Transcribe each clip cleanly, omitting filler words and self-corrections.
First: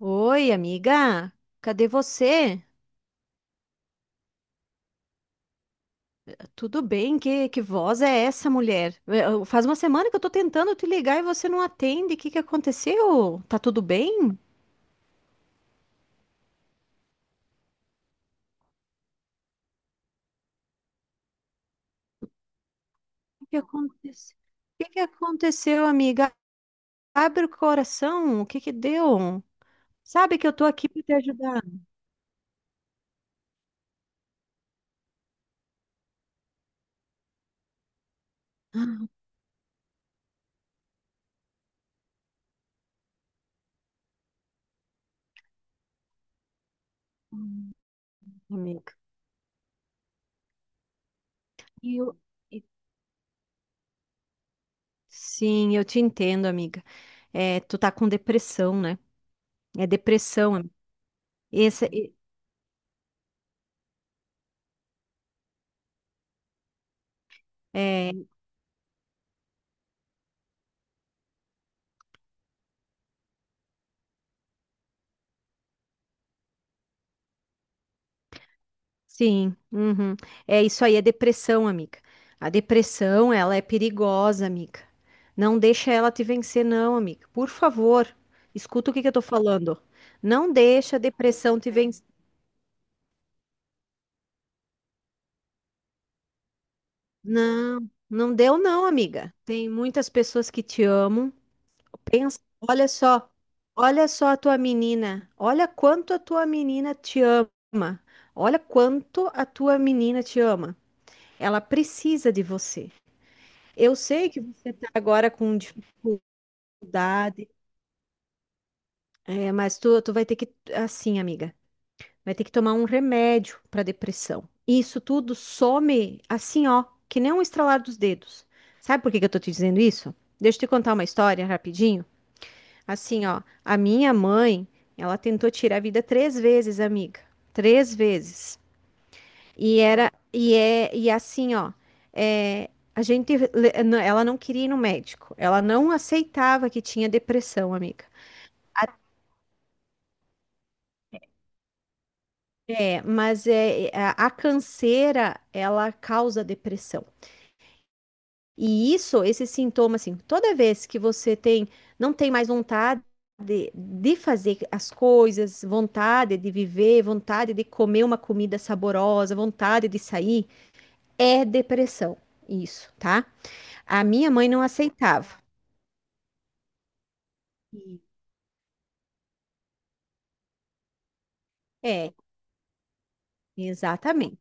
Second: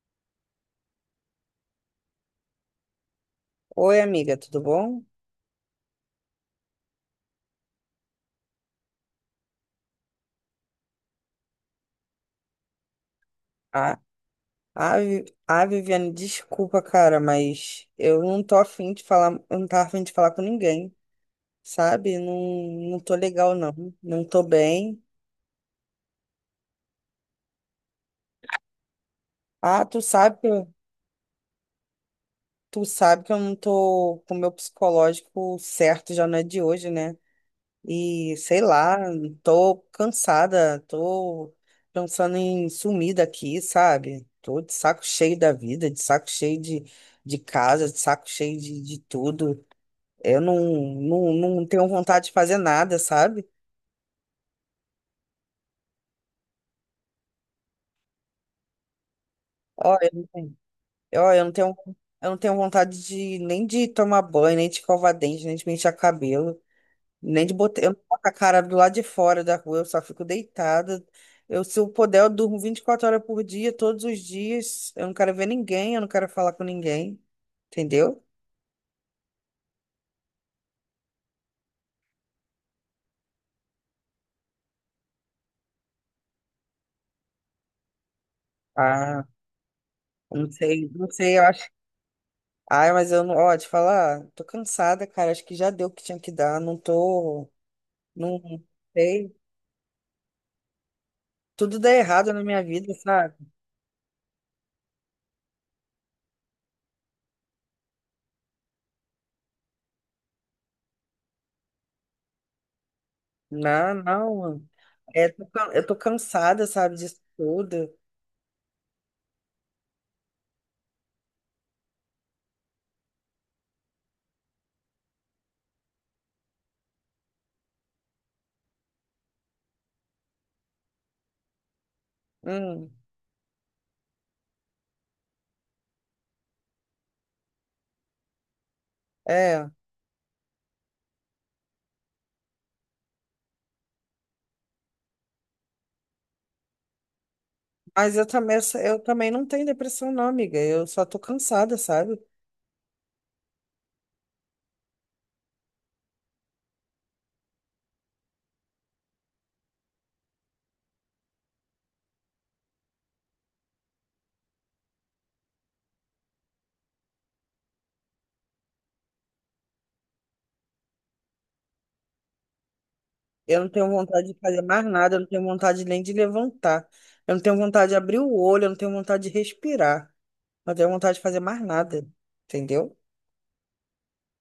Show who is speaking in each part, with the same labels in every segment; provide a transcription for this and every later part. Speaker 1: Oi, amiga. Cadê você?
Speaker 2: Oi, amiga, tudo bom?
Speaker 1: Tudo bem? Que voz é essa, mulher? É, Faz uma semana que eu tô tentando te ligar e você não atende. O que que aconteceu? Tá tudo
Speaker 2: Ah,
Speaker 1: bem? O
Speaker 2: Viviane, desculpa, cara, mas eu não tô afim de falar, eu não tava afim de falar com ninguém, sabe? Não, não tô
Speaker 1: que
Speaker 2: legal,
Speaker 1: que
Speaker 2: não. Não
Speaker 1: aconteceu?
Speaker 2: tô
Speaker 1: O que que
Speaker 2: bem.
Speaker 1: aconteceu, amiga? Abre o coração. O que que deu?
Speaker 2: Ah, tu
Speaker 1: Sabe
Speaker 2: sabe que
Speaker 1: que eu tô
Speaker 2: eu,
Speaker 1: aqui para te ajudar,
Speaker 2: tu sabe que eu não tô com o meu psicológico certo, já não é de hoje, né? E sei lá, tô cansada, tô pensando em sumir daqui, sabe? Tô de saco cheio da vida, de saco cheio de casa, de saco cheio
Speaker 1: amiga.
Speaker 2: de tudo. Eu não, não, não tenho
Speaker 1: E eu-
Speaker 2: vontade de fazer
Speaker 1: e-
Speaker 2: nada, sabe?
Speaker 1: Sim, eu te entendo, amiga. É, tu tá com depressão, né? É
Speaker 2: Ó, eu não
Speaker 1: depressão,
Speaker 2: tenho,
Speaker 1: amiga.
Speaker 2: ó, eu não tenho,
Speaker 1: Esse,
Speaker 2: Eu não tenho vontade de nem de tomar banho, nem de escovar dente, nem de pentear cabelo, nem de botar, eu não boto a cara do lado de fora da rua, eu só fico deitada. Eu, se eu puder, eu durmo 24 horas por dia, todos os dias. Eu não quero ver ninguém, eu não quero falar com ninguém, entendeu?
Speaker 1: Sim, uhum. É isso aí, é depressão, amiga. A depressão, ela é perigosa, amiga. Não deixa ela te vencer, não, amiga. Por favor, escuta o que que eu tô
Speaker 2: Ah,
Speaker 1: falando.
Speaker 2: não
Speaker 1: Não
Speaker 2: sei,
Speaker 1: deixa a
Speaker 2: não sei, eu
Speaker 1: depressão
Speaker 2: acho.
Speaker 1: te vencer.
Speaker 2: Ai, mas eu não, ó, te falar, tô cansada, cara, acho que já deu o que tinha que dar, não tô,
Speaker 1: Não, não
Speaker 2: não,
Speaker 1: deu, não,
Speaker 2: sei.
Speaker 1: amiga. Tem muitas pessoas que te amam.
Speaker 2: Tudo dá errado
Speaker 1: Pensa,
Speaker 2: na minha
Speaker 1: olha
Speaker 2: vida,
Speaker 1: só,
Speaker 2: sabe?
Speaker 1: olha só a tua menina. Olha quanto a tua menina te ama. Olha quanto a tua menina te ama. Ela precisa de você.
Speaker 2: Não,
Speaker 1: Eu sei
Speaker 2: não,
Speaker 1: que
Speaker 2: mano.
Speaker 1: você está agora com
Speaker 2: Eu tô cansada, sabe, disso
Speaker 1: dificuldade,
Speaker 2: tudo.
Speaker 1: é, mas tu vai ter que, assim, amiga, vai ter que tomar um remédio para depressão. Isso tudo some assim, ó, que nem um estralar dos dedos. Sabe por que que eu tô te dizendo isso? Deixa eu te contar uma história rapidinho.
Speaker 2: Hum,
Speaker 1: Assim, ó, a minha mãe, ela tentou tirar a vida três vezes, amiga. Três vezes.
Speaker 2: é.
Speaker 1: E era, e é, e assim, ó, é, a gente, não, ela não queria ir no médico, ela não aceitava que tinha depressão, amiga.
Speaker 2: Mas eu também, eu também não tenho depressão, não, amiga. Eu só tô cansada, sabe?
Speaker 1: É, mas é, a canseira, ela causa depressão. E isso, esse sintoma, assim, toda vez que você tem, não tem mais vontade de fazer as coisas, vontade de viver, vontade de comer uma comida saborosa, vontade de sair, é depressão, isso, tá?
Speaker 2: Eu não tenho
Speaker 1: A
Speaker 2: vontade
Speaker 1: minha
Speaker 2: de
Speaker 1: mãe
Speaker 2: fazer
Speaker 1: não
Speaker 2: mais nada, eu não
Speaker 1: aceitava.
Speaker 2: tenho vontade nem de levantar. Eu não tenho vontade de abrir o olho, eu não tenho vontade de respirar. Eu não tenho vontade de fazer mais nada.
Speaker 1: É,
Speaker 2: Entendeu?
Speaker 1: exatamente.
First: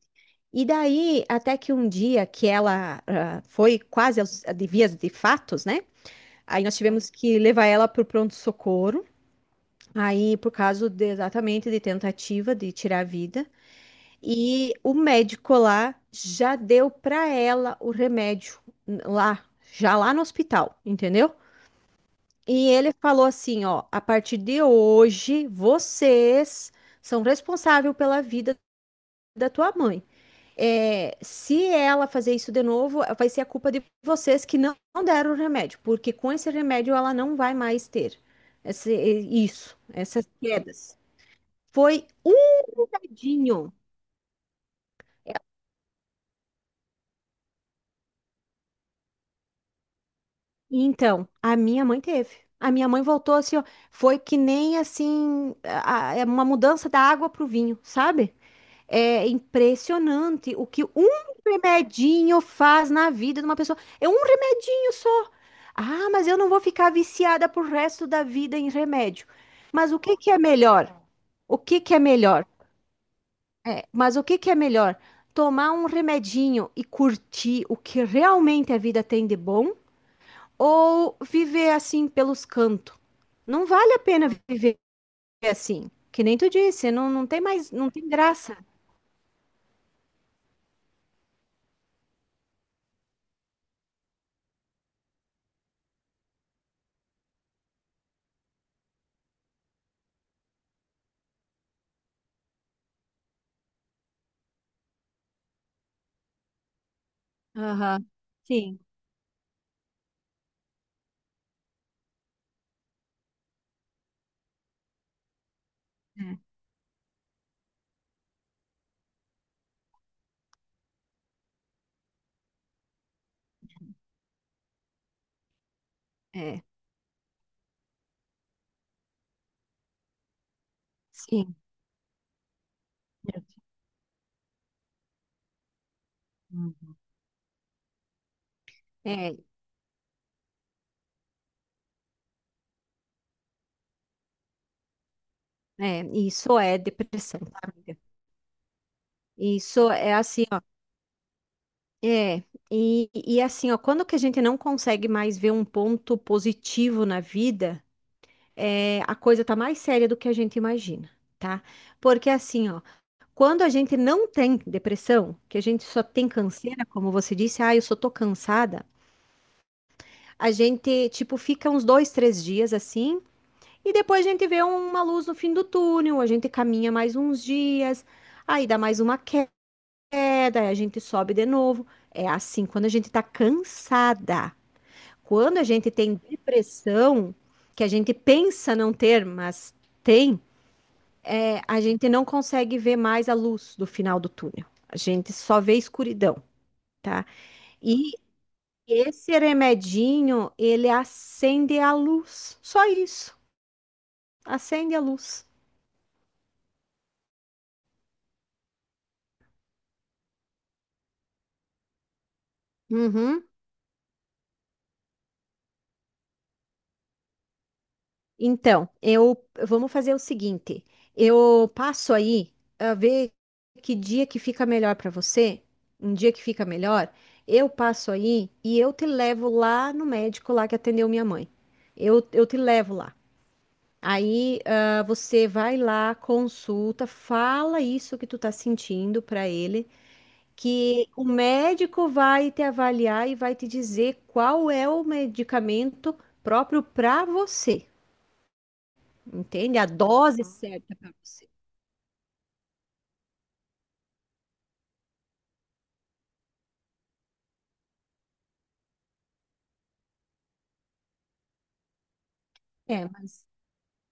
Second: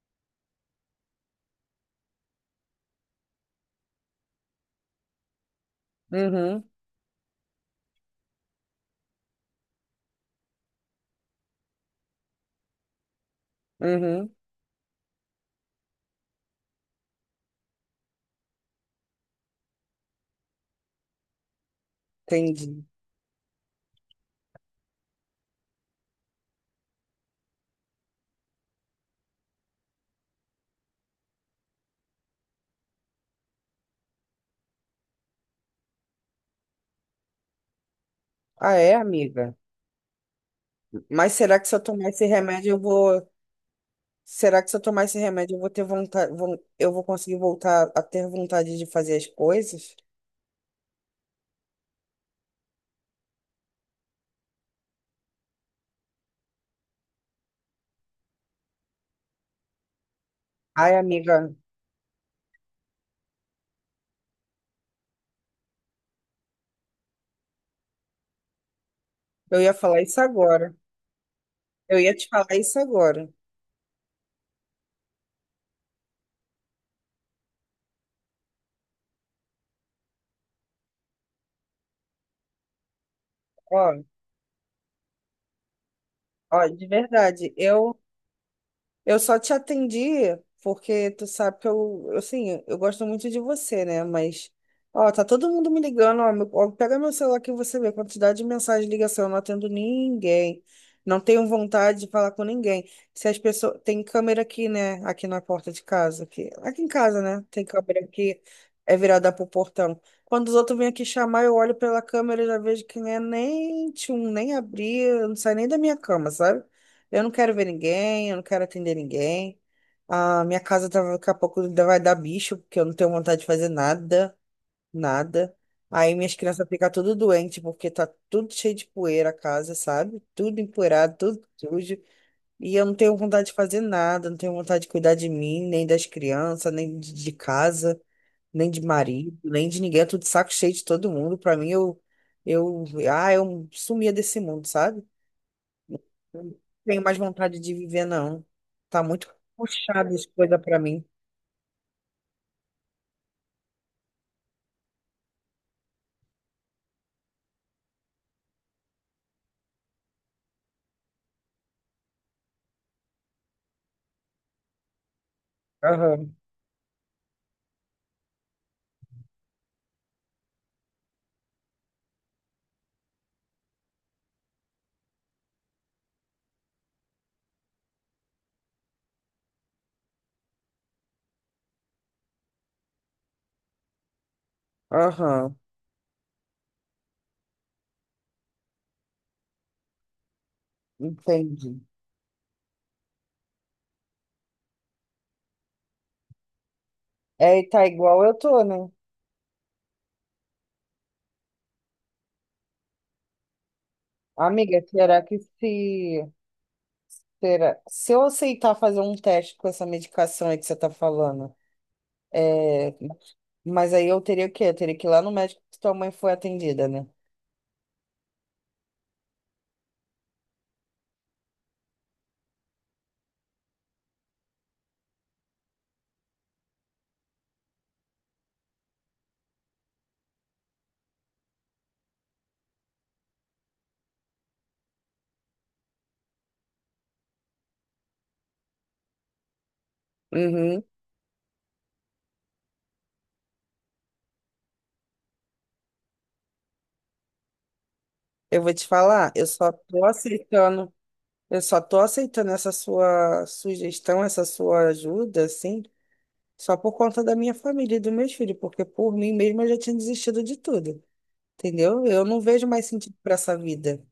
Speaker 1: E daí, até que um dia que ela foi quase de vias de fatos, né? Aí
Speaker 2: Uhum,
Speaker 1: nós tivemos que levar ela para o pronto-socorro, aí por causa exatamente de tentativa de tirar a vida.
Speaker 2: uhum,
Speaker 1: E o médico lá já deu para ela o remédio lá, já lá no hospital, entendeu? E
Speaker 2: entendi.
Speaker 1: ele falou assim, ó, a partir de hoje, vocês são responsáveis pela vida da tua mãe. É, se ela fazer isso de novo, vai ser a culpa de vocês que não deram o remédio, porque com esse remédio ela não vai mais ter
Speaker 2: Ah, é,
Speaker 1: esse-
Speaker 2: amiga?
Speaker 1: isso, essas quedas.
Speaker 2: Mas será que se eu
Speaker 1: Foi
Speaker 2: tomar esse remédio
Speaker 1: um
Speaker 2: eu vou.
Speaker 1: bocadinho.
Speaker 2: Será que se eu tomar esse remédio eu vou ter vontade, eu vou conseguir voltar a ter vontade de fazer as coisas?
Speaker 1: Então, a minha mãe teve. A minha mãe voltou assim, ó, foi que nem assim, é uma mudança da água pro vinho, sabe? É impressionante o que
Speaker 2: Ai,
Speaker 1: um
Speaker 2: amiga,
Speaker 1: remedinho faz na vida de uma pessoa. É um remedinho só. Ah, mas eu não vou ficar viciada pro resto da vida em remédio.
Speaker 2: eu ia
Speaker 1: Mas o
Speaker 2: falar
Speaker 1: que
Speaker 2: isso
Speaker 1: que é
Speaker 2: agora.
Speaker 1: melhor? O que que
Speaker 2: Eu
Speaker 1: é
Speaker 2: ia te
Speaker 1: melhor?
Speaker 2: falar isso agora.
Speaker 1: É, mas o que que é melhor? Tomar um remedinho e curtir o que realmente a vida tem de bom ou viver assim pelos cantos? Não vale a
Speaker 2: Ó,
Speaker 1: pena viver assim. Que nem tu
Speaker 2: ó, de
Speaker 1: disse, não, não tem
Speaker 2: verdade,
Speaker 1: mais, não
Speaker 2: eu
Speaker 1: tem graça.
Speaker 2: Eu só te atendi porque tu sabe que eu, assim, eu gosto muito de você, né? Mas, ó, tá todo mundo me ligando, ó, ó, pega meu celular que você vê a quantidade de mensagem ligação, eu não atendo ninguém. Não tenho vontade de falar com ninguém. Se as pessoas, tem câmera aqui, né? Aqui na porta de casa, aqui, aqui em casa, né? Tem câmera
Speaker 1: Aham.
Speaker 2: aqui,
Speaker 1: Sim.
Speaker 2: é virada pro portão. Quando os outros vêm aqui chamar, eu olho pela câmera e já vejo que não é nem tchum, nem abrir, não sai nem da minha cama, sabe? Eu não quero ver ninguém, eu não quero atender ninguém. A minha casa tá, daqui a pouco ainda vai dar bicho, porque eu não tenho vontade de fazer nada, nada. Aí minhas
Speaker 1: É. É.
Speaker 2: crianças ficam tudo doente, porque tá tudo cheio de poeira a casa, sabe? Tudo empoeirado, tudo
Speaker 1: Sim.
Speaker 2: sujo. E eu não tenho vontade de fazer nada, não tenho vontade de cuidar de mim, nem das crianças,
Speaker 1: Uhum.
Speaker 2: nem de, de casa, nem de
Speaker 1: É,
Speaker 2: marido, nem de ninguém. É tudo saco cheio de todo mundo. Pra mim, eu, ah, eu sumia desse mundo, sabe?
Speaker 1: é,
Speaker 2: Eu não
Speaker 1: isso é
Speaker 2: tenho mais
Speaker 1: depressão,
Speaker 2: vontade
Speaker 1: tá,
Speaker 2: de
Speaker 1: amiga?
Speaker 2: viver, não. Tá muito
Speaker 1: Isso é
Speaker 2: puxado as
Speaker 1: assim, ó.
Speaker 2: coisas pra mim.
Speaker 1: É, e assim, ó, quando que a gente não consegue mais ver um ponto positivo na vida, é, a coisa tá mais séria do que a gente imagina, tá? Porque assim, ó, quando a gente não tem depressão, que a gente só tem
Speaker 2: Aham,
Speaker 1: canseira, como você disse, ah, eu só tô cansada, a gente, tipo, fica uns dois, três dias assim. E depois a gente vê uma luz no fim do túnel, a gente caminha mais uns dias, aí dá mais uma queda, aí a gente sobe de novo. É assim, quando a gente tá cansada,
Speaker 2: aham,
Speaker 1: quando a gente tem depressão, que a gente pensa não ter, mas tem, é,
Speaker 2: entendi.
Speaker 1: a gente não consegue ver mais a luz do final do túnel. A gente só vê escuridão, tá?
Speaker 2: É, e tá
Speaker 1: E
Speaker 2: igual eu tô, né?
Speaker 1: esse remedinho, ele acende a luz, só isso,
Speaker 2: Amiga,
Speaker 1: acende a
Speaker 2: será que
Speaker 1: luz.
Speaker 2: se. Será, se eu aceitar fazer um teste com essa medicação aí que você tá falando, é,
Speaker 1: Uhum.
Speaker 2: mas aí eu teria o quê? Eu teria que ir lá no médico que tua mãe foi atendida, né?
Speaker 1: Então, eu vamos fazer o seguinte. Eu passo aí a ver que dia que fica melhor para você, um dia que fica melhor, eu passo aí e eu te levo lá no médico lá que atendeu minha mãe. Eu te levo lá. Aí, você vai lá, consulta, fala isso que tu tá sentindo para ele,
Speaker 2: Uhum.
Speaker 1: que o médico vai te avaliar e vai te dizer qual é o medicamento próprio para você.
Speaker 2: Eu vou te falar, eu só
Speaker 1: Entende? A
Speaker 2: tô
Speaker 1: dose
Speaker 2: aceitando,
Speaker 1: certa para você.
Speaker 2: eu só tô aceitando essa sua sugestão, essa sua ajuda, assim. Só por conta da minha família e dos meus filhos, porque por mim mesma eu já tinha desistido de tudo, entendeu? Eu não vejo mais
Speaker 1: É,
Speaker 2: sentido para
Speaker 1: mas.
Speaker 2: essa vida.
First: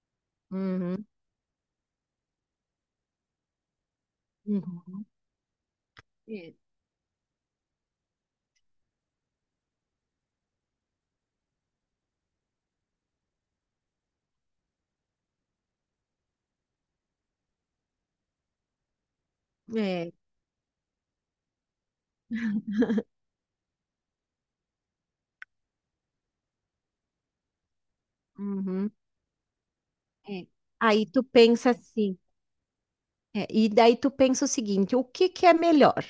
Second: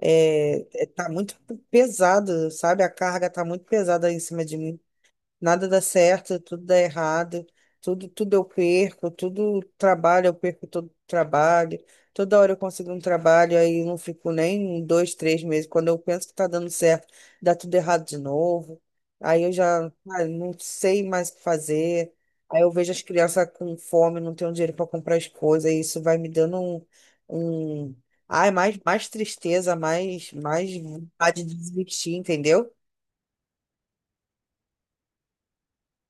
Speaker 1: Uhum,
Speaker 2: Tá muito pesado, sabe? A carga tá muito pesada em cima de mim,
Speaker 1: uhum,
Speaker 2: nada dá certo,
Speaker 1: é,
Speaker 2: tudo dá errado, tudo, tudo eu perco, tudo trabalho, eu perco todo trabalho, toda hora eu consigo um trabalho, aí eu não fico nem um, dois, três meses. Quando eu penso que tá dando certo, dá tudo errado de novo. Aí eu já,
Speaker 1: é,
Speaker 2: ah, não sei mais o que fazer. Aí eu vejo as crianças com fome, não tenho dinheiro para comprar as coisas, e isso vai me dando um, um... Ai,
Speaker 1: uhum,
Speaker 2: mais tristeza,
Speaker 1: é.
Speaker 2: mais
Speaker 1: Aí tu
Speaker 2: vontade de
Speaker 1: pensa
Speaker 2: desistir,
Speaker 1: assim,
Speaker 2: entendeu?
Speaker 1: é, e daí tu pensa o seguinte: o que que é melhor?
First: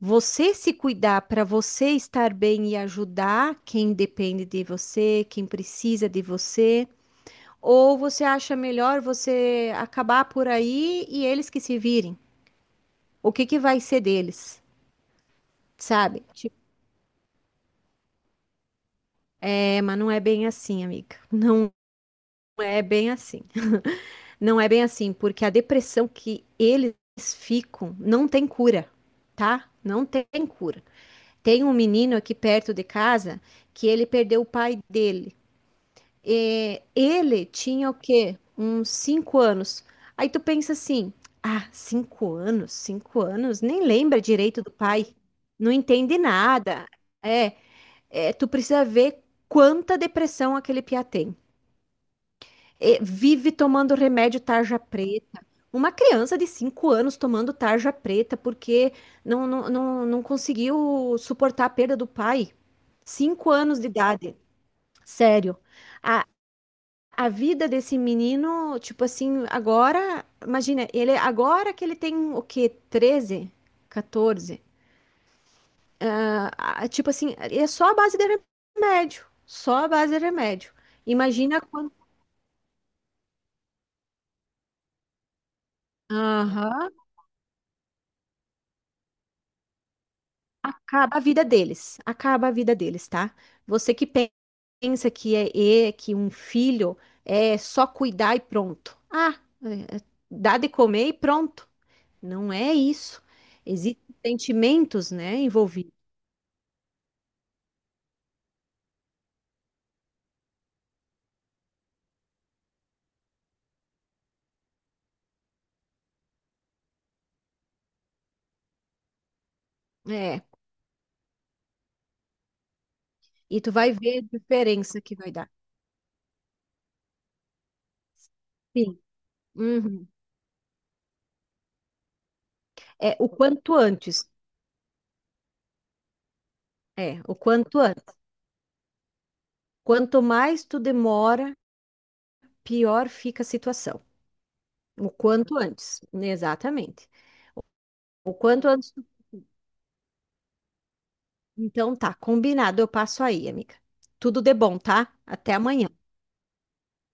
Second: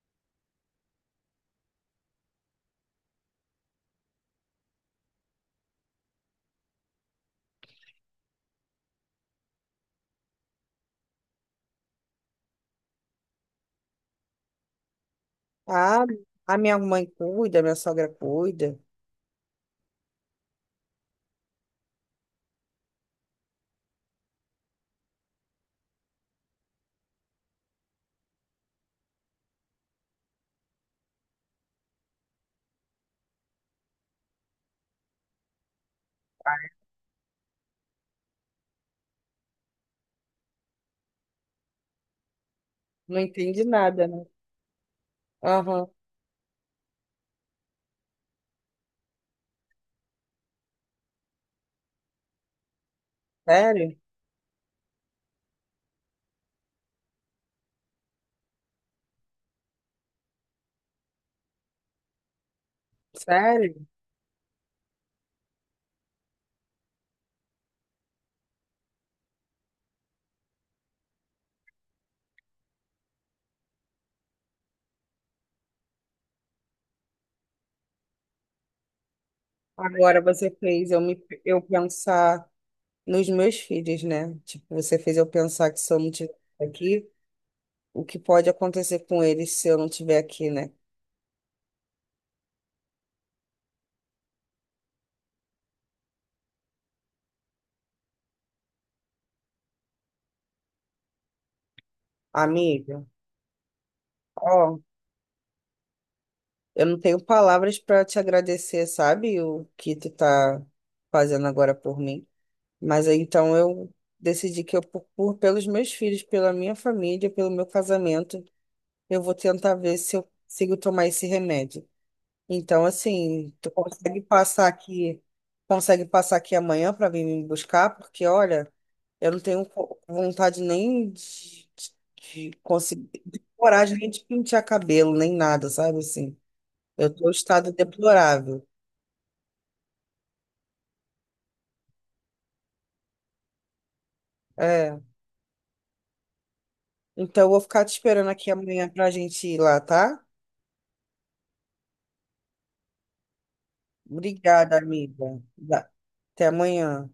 Speaker 1: Você se cuidar para você estar bem e ajudar quem depende de você, quem precisa de você, ou você acha melhor você acabar por aí e eles que se virem? O que que vai ser deles?
Speaker 2: Ah,
Speaker 1: Sabe? Tipo,
Speaker 2: a minha mãe cuida, minha sogra cuida.
Speaker 1: é, mas não é bem assim, amiga. Não é bem assim. Não é bem assim, porque a depressão que eles ficam não tem cura, tá? Não tem cura. Tem um menino aqui perto de casa que ele perdeu o pai dele. E ele tinha o quê? Uns 5 anos. Aí tu pensa assim: ah, 5 anos,
Speaker 2: Não
Speaker 1: 5 anos,
Speaker 2: entende
Speaker 1: nem
Speaker 2: nada,
Speaker 1: lembra
Speaker 2: né?
Speaker 1: direito do pai, não
Speaker 2: Aham.
Speaker 1: entende nada. É, é, tu precisa ver quanta depressão aquele piá tem. E vive tomando
Speaker 2: Sério?
Speaker 1: remédio tarja preta. Uma criança de 5 anos tomando tarja preta porque não, não, não, não conseguiu suportar a perda do pai. 5 anos de
Speaker 2: Sério?
Speaker 1: idade, sério. A, a vida desse menino, tipo assim, agora, imagina, ele agora que ele tem o quê? 13, 14. Ah, tipo assim, é só a base de remédio, só a base de
Speaker 2: Agora você
Speaker 1: remédio.
Speaker 2: fez
Speaker 1: Imagina
Speaker 2: eu
Speaker 1: quando.
Speaker 2: pensar nos meus filhos, né? Tipo, você fez eu pensar que se eu não estiver
Speaker 1: Aham.
Speaker 2: aqui, o que pode acontecer com eles se eu não estiver aqui, né?
Speaker 1: Acaba a vida deles, acaba a vida deles, tá? Você que pensa que é que um filho é só cuidar e pronto. Ah, é dar de comer e pronto. Não é
Speaker 2: Amiga,
Speaker 1: isso. Existem
Speaker 2: ó,
Speaker 1: sentimentos, né, envolvidos.
Speaker 2: eu não tenho palavras para te agradecer, sabe? O que tu tá fazendo agora por mim. Mas aí então eu decidi que eu, pelos meus filhos, pela minha família, pelo meu casamento, eu vou tentar ver se eu
Speaker 1: É,
Speaker 2: consigo tomar esse remédio. Então, assim,
Speaker 1: e
Speaker 2: tu
Speaker 1: tu vai ver a diferença que vai dar.
Speaker 2: consegue passar aqui amanhã para vir me buscar, porque olha,
Speaker 1: Sim.
Speaker 2: eu não tenho co-
Speaker 1: Uhum.
Speaker 2: vontade nem de, de conseguir,
Speaker 1: É o
Speaker 2: de
Speaker 1: quanto
Speaker 2: coragem nem de
Speaker 1: antes.
Speaker 2: pentear cabelo, nem nada, sabe assim. Eu
Speaker 1: É,
Speaker 2: tô em
Speaker 1: o
Speaker 2: estado
Speaker 1: quanto antes.
Speaker 2: deplorável.
Speaker 1: Quanto mais tu demora, pior fica a situação.
Speaker 2: É.
Speaker 1: O quanto antes, né, exatamente.
Speaker 2: Então, eu vou ficar te esperando
Speaker 1: O
Speaker 2: aqui
Speaker 1: quanto
Speaker 2: amanhã
Speaker 1: antes.
Speaker 2: pra gente ir lá, tá?
Speaker 1: Então tá, combinado. Eu passo aí, amiga. Tudo de
Speaker 2: Obrigada,
Speaker 1: bom, tá?
Speaker 2: amiga.
Speaker 1: Até
Speaker 2: Da-
Speaker 1: amanhã.
Speaker 2: Até amanhã.